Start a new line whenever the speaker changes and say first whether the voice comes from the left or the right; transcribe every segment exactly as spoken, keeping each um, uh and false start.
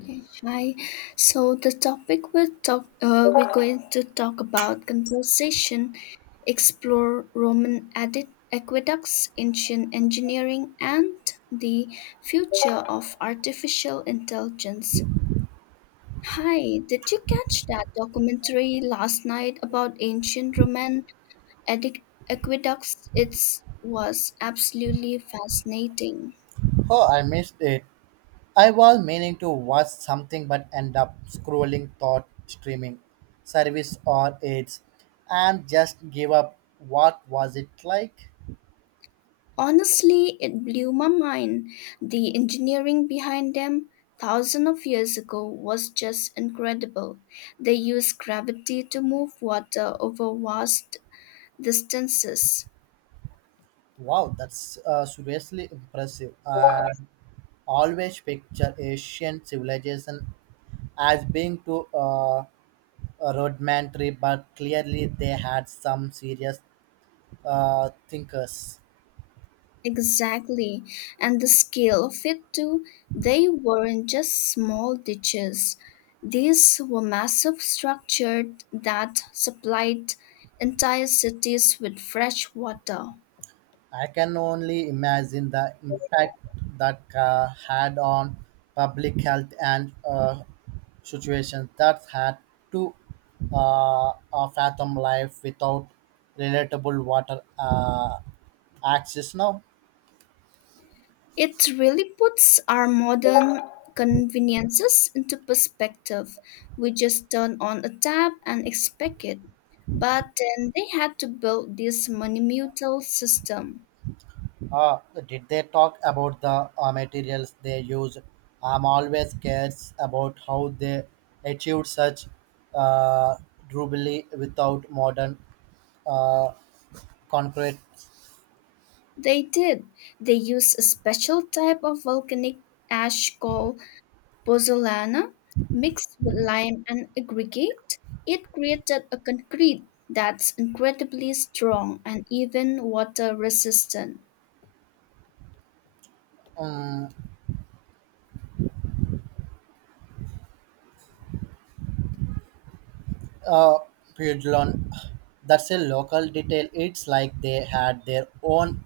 left: Okay, hi. So the topic we'll talk, uh, we're going to talk about conversation, explore Roman edit- aqueducts, ancient engineering, and the future of artificial intelligence. Hi, did you catch that documentary last night about ancient Roman edic- aqueducts? It was absolutely fascinating.
right: Oh, I missed it. I was meaning to watch something but end up scrolling thought streaming service or aids and just gave up. What was it like?
left: Honestly, it blew my mind. The engineering behind them, thousands of years ago, was just incredible. They used gravity to move water over vast distances.
right: Wow, that's uh, seriously impressive. I always picture Asian civilization as being too uh, rudimentary, but clearly they had some serious uh, thinkers.
left: Exactly. And the scale of it, too, they weren't just small ditches. These were massive structures that supplied entire cities with fresh water.
right: I can only imagine the impact that uh, had on public health and uh, situations that had to uh, uh, fathom life without relatable water uh, access now.
left: It really puts our modern conveniences into perspective. We just turn on a tap and expect it. But then they had to build this monumental system.
right: Uh, did they talk about the uh, materials they used? I'm always curious about how they achieved such uh, durability without modern uh, concrete.
left: They did. They used a special type of volcanic ash called pozzolana, mixed with lime and aggregate. It created a concrete that's incredibly strong and even water resistant.
right: um, uh, Pueblon. That's a local detail. It's like they had their own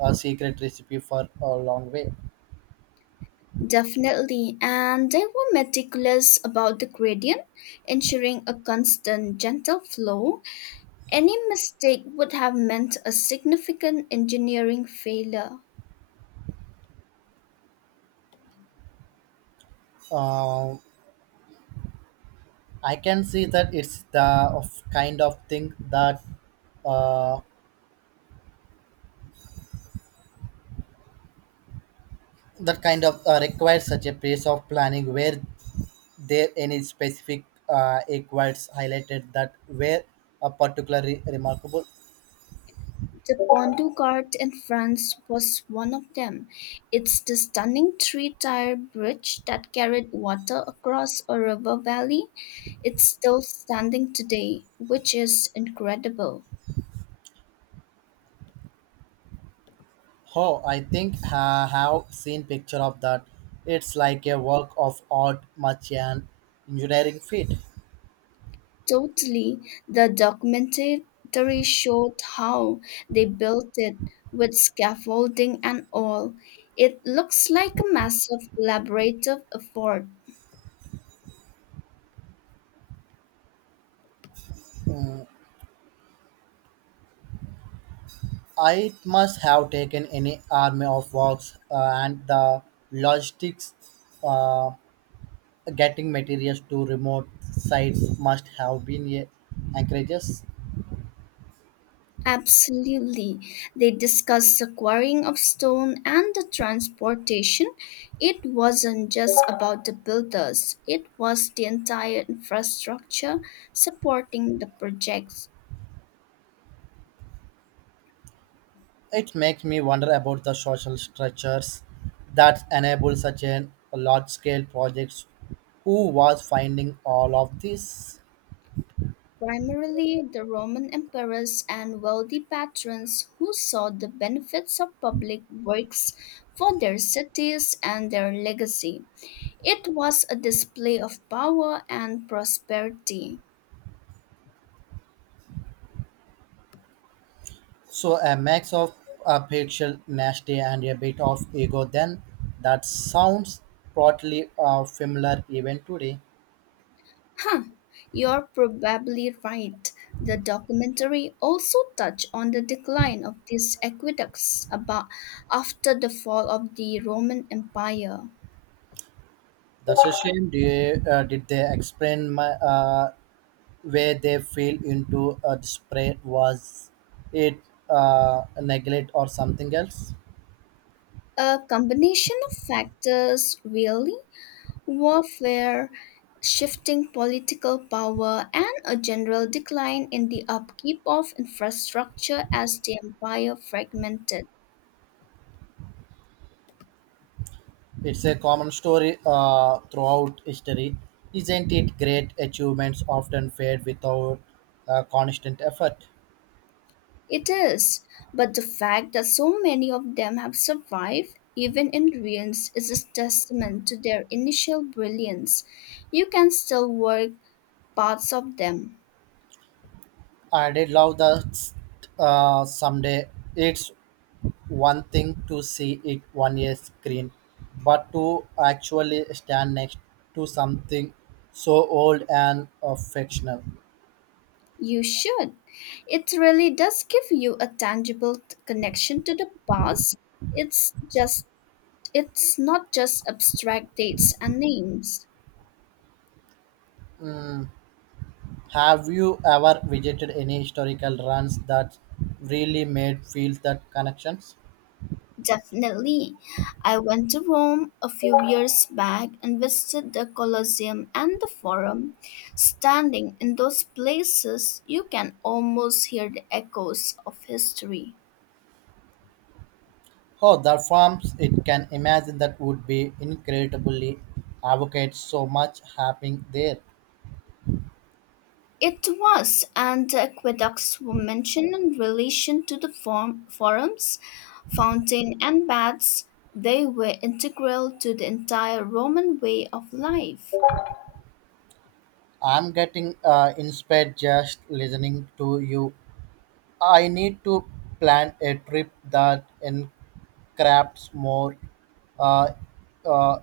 right: uh, secret recipe for a long way.
left: Definitely, and they were meticulous about the gradient, ensuring a constant, gentle flow. Any mistake would have meant a significant engineering failure.
right: Uh, I can see that it's the of kind of thing that uh, that kind of uh, requires such a piece of planning where there any specific uh, requires highlighted that were a particularly remarkable.
left: The Pont du Gard in France was one of them. It's the stunning three tier bridge that carried water across a river valley. It's still standing today, which is incredible.
right: Oh, I think I have seen picture of that. It's like a work of art, much an engineering feat.
left: Totally. The documentary showed how they built it with scaffolding and all. It looks like a massive collaborative effort.
right: Mm, I must have taken any army of works uh, and the logistics uh, getting materials to remote sites must have been a anchorages.
left: Absolutely. They discussed the quarrying of stone and the transportation. It wasn't just about the builders, it was the entire infrastructure supporting the projects.
right: It makes me wonder about the social structures that enable such a large scale projects. Who was finding all of this?
left: Primarily the Roman emperors and wealthy patrons who saw the benefits of public works for their cities and their legacy. It was a display of power and prosperity.
right: So a mix of uh, patriot nasty and a bit of ego. Then that sounds broadly uh, familiar even today.
left: Huh, you're probably right. The documentary also touched on the decline of these aqueducts about after the fall of the Roman Empire.
right: That's a shame. Did, uh, did they explain my, uh, where they fell into a spread? Was it uh, neglect or something else?
left: A combination of factors, really, warfare, shifting political power, and a general decline in the upkeep of infrastructure as the empire fragmented.
right: It's a common story uh, throughout history. Isn't it great achievements often fade without uh, constant effort?
left: It is, but the fact that so many of them have survived, even in ruins, is a testament to their initial brilliance. You can still work parts of them.
right: I did love that uh, someday. It's one thing to see it on a screen, but to actually stand next to something so old and uh, fictional.
left: You should. It really does give you a tangible t- connection to the past. It's just It's not just abstract dates and names.
right: Hmm. Have you ever visited any historical runs that really made feel that connections?
left: Definitely. I went to Rome a few years back and visited the Colosseum and the Forum. Standing in those places, you can almost hear the echoes of history.
right: Oh, the farms! It can imagine that would be incredibly advocate so much happening there.
left: It was, and the aqueducts were mentioned in relation to the form, forums, fountain, and baths. They were integral to the entire Roman way of life.
right: I'm getting uh, inspired just listening to you. I need to plan a trip that encrafts more uh, uh,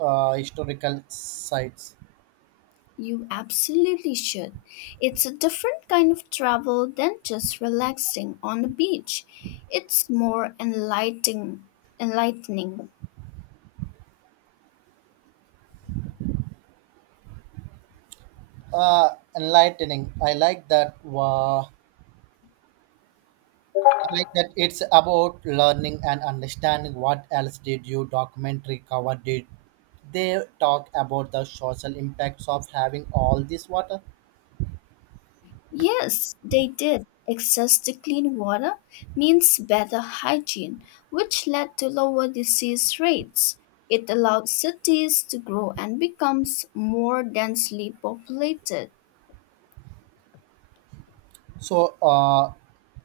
right: uh, historical sites.
left: You absolutely should. It's a different kind of travel than just relaxing on the beach. It's more enlightening. enlightening.
right: Uh, Enlightening. I like that. Uh, I like that it's about learning and understanding. What else did you documentary cover? Did they talk about the social impacts of having all this water?
left: Yes, they did. Access to clean water means better hygiene, which led to lower disease rates. It allowed cities to grow and becomes more densely populated.
right: So uh,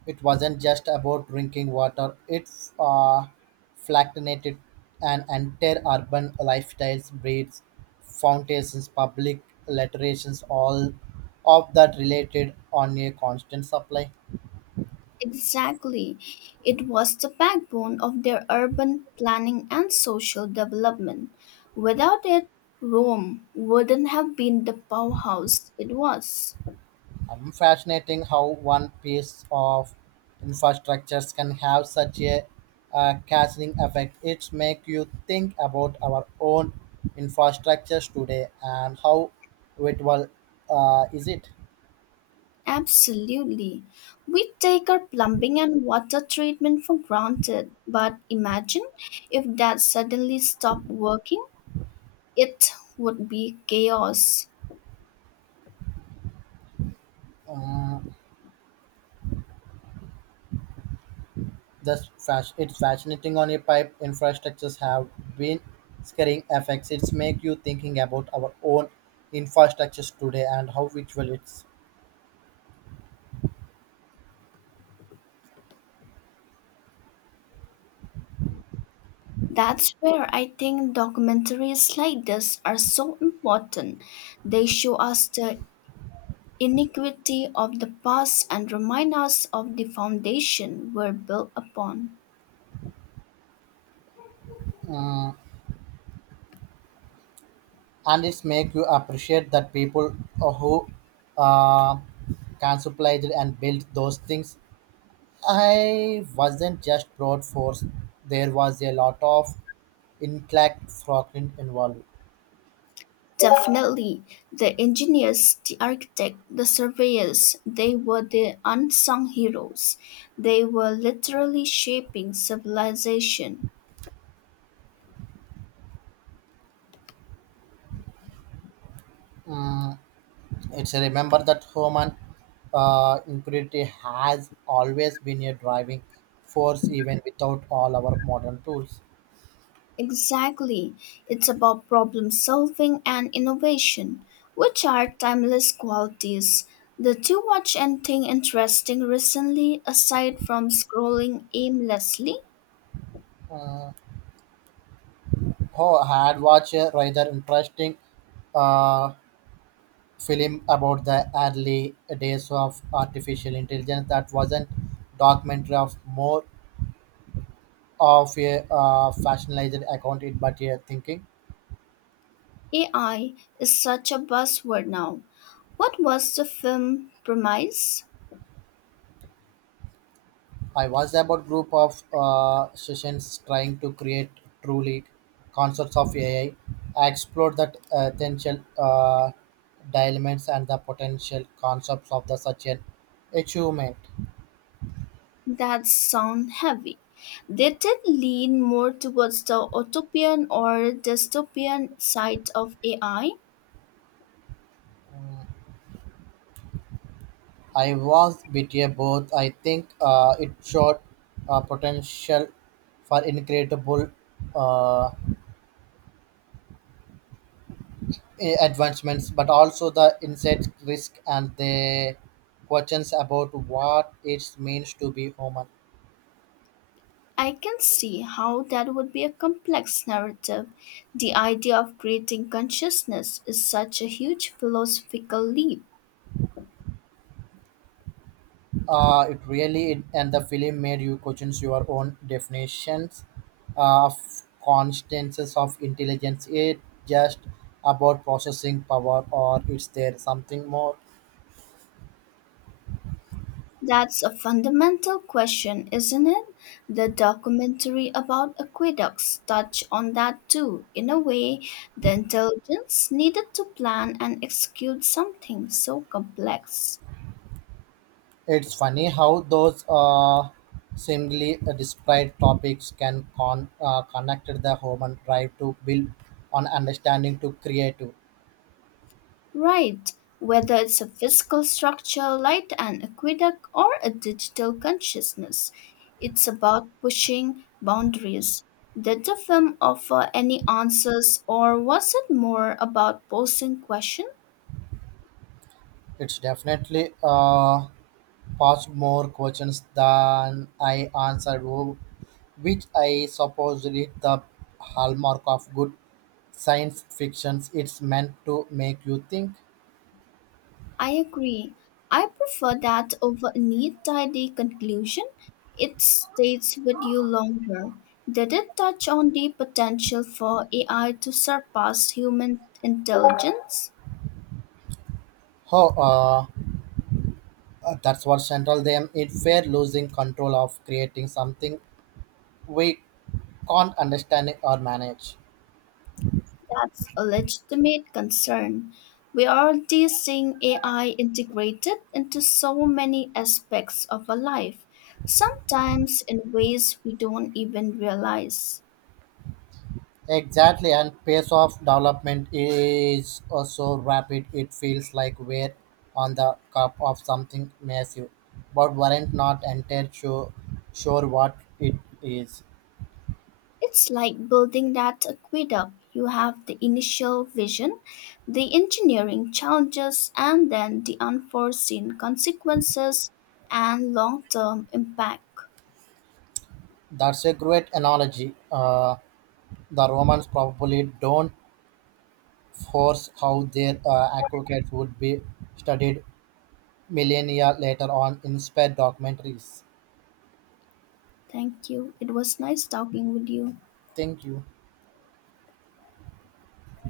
right: it wasn't just about drinking water, it uh, flattenated an entire urban lifestyles, breeds, fountains, public literations, all of that related on a constant supply.
left: Exactly. It was the backbone of their urban planning and social development. Without it, Rome wouldn't have been the powerhouse it was.
right: Um, fascinating how one piece of infrastructures can have such a uh, cascading effect. It makes you think about our own infrastructures today and how it will uh, is it.
left: Absolutely. We take our plumbing and water treatment for granted, but imagine if that suddenly stopped working, it would be chaos.
right: Um, this fas- it's fascinating on a pipe infrastructures have been scaring effects. It's make you thinking about our own infrastructures today and how which will it's.
left: That's where I think documentaries like this are so important. They show us the iniquity of the past and remind us of the foundation we're built upon.
right: um, and it's make you appreciate that people who uh, contemplated and built those things I wasn't just brought force there was a lot of intellect frogin involved.
left: Definitely, the engineers, the architect, the surveyors, they were the unsung heroes. They were literally shaping civilization.
right: Mm, it's a remember that human uh, impurity has always been a driving force even without all our modern tools.
left: Exactly. It's about problem solving and innovation, which are timeless qualities. Did you watch anything interesting recently aside from scrolling aimlessly?
right: uh, oh, I had watched a rather interesting uh, film about the early days of artificial intelligence that wasn't documentary of more of a uh, fictionalized account it but a thinking
left: A I is such a buzzword now. What was the film premise?
right: I was about group of uh, sessions trying to create truly concepts of ai i I explored that uh, potential uh, dilemmas and the potential concepts of the such an achievement.
left: That sound heavy. Did it lean more towards the utopian or dystopian side of AI? I
right: I was bit a both. I think uh, it showed uh, potential for incredible uh, i- advancements, but also the insect risk and the questions about what it means to be human.
left: I can see how that would be a complex narrative. The idea of creating consciousness is such a huge philosophical leap.
right: Uh, it really and the film made you question your own definitions uh, of constances of intelligence. It just about processing power, or is there something more?
left: That's a fundamental question, isn't it? The documentary about aqueducts touch on that too. In a way, the intelligence needed to plan and execute something so complex.
right: It's funny how those uh, seemingly disparate topics can con- uh, connect the human drive to build on understanding to creative.
left: Right. Whether it's a physical structure like an aqueduct or a digital consciousness, it's about pushing boundaries. Did the film offer any answers, or was it more about posing questions?
right: It's definitely uh, posed more questions than I answered, wh- which I suppose is the hallmark of good science fictions. It's meant to make you think.
left: I agree. I prefer that over a neat, tidy conclusion. It stays with you longer. Did it touch on the potential for A I to surpass human intelligence?
right: Oh, uh, uh, that's what central them. It fear losing control of creating something weak can't understand or manage.
left: That's a legitimate concern. We are already seeing A I integrated into so many aspects of our life, sometimes in ways we don't even realize.
right: Exactly, and pace of development is also rapid. It feels like we're on the cup of something massive, but weren't not entirely sure, sure what it is.
left: It's like building that aqueduct. You have the initial vision, the engineering challenges, and then the unforeseen consequences and long term impact.
right: That's a great analogy. Uh, the Romans probably don't force how their uh, aqueducts would be studied millennia later on inspired documentaries.
left: Thank you. It was nice talking with you.
right: Thank you.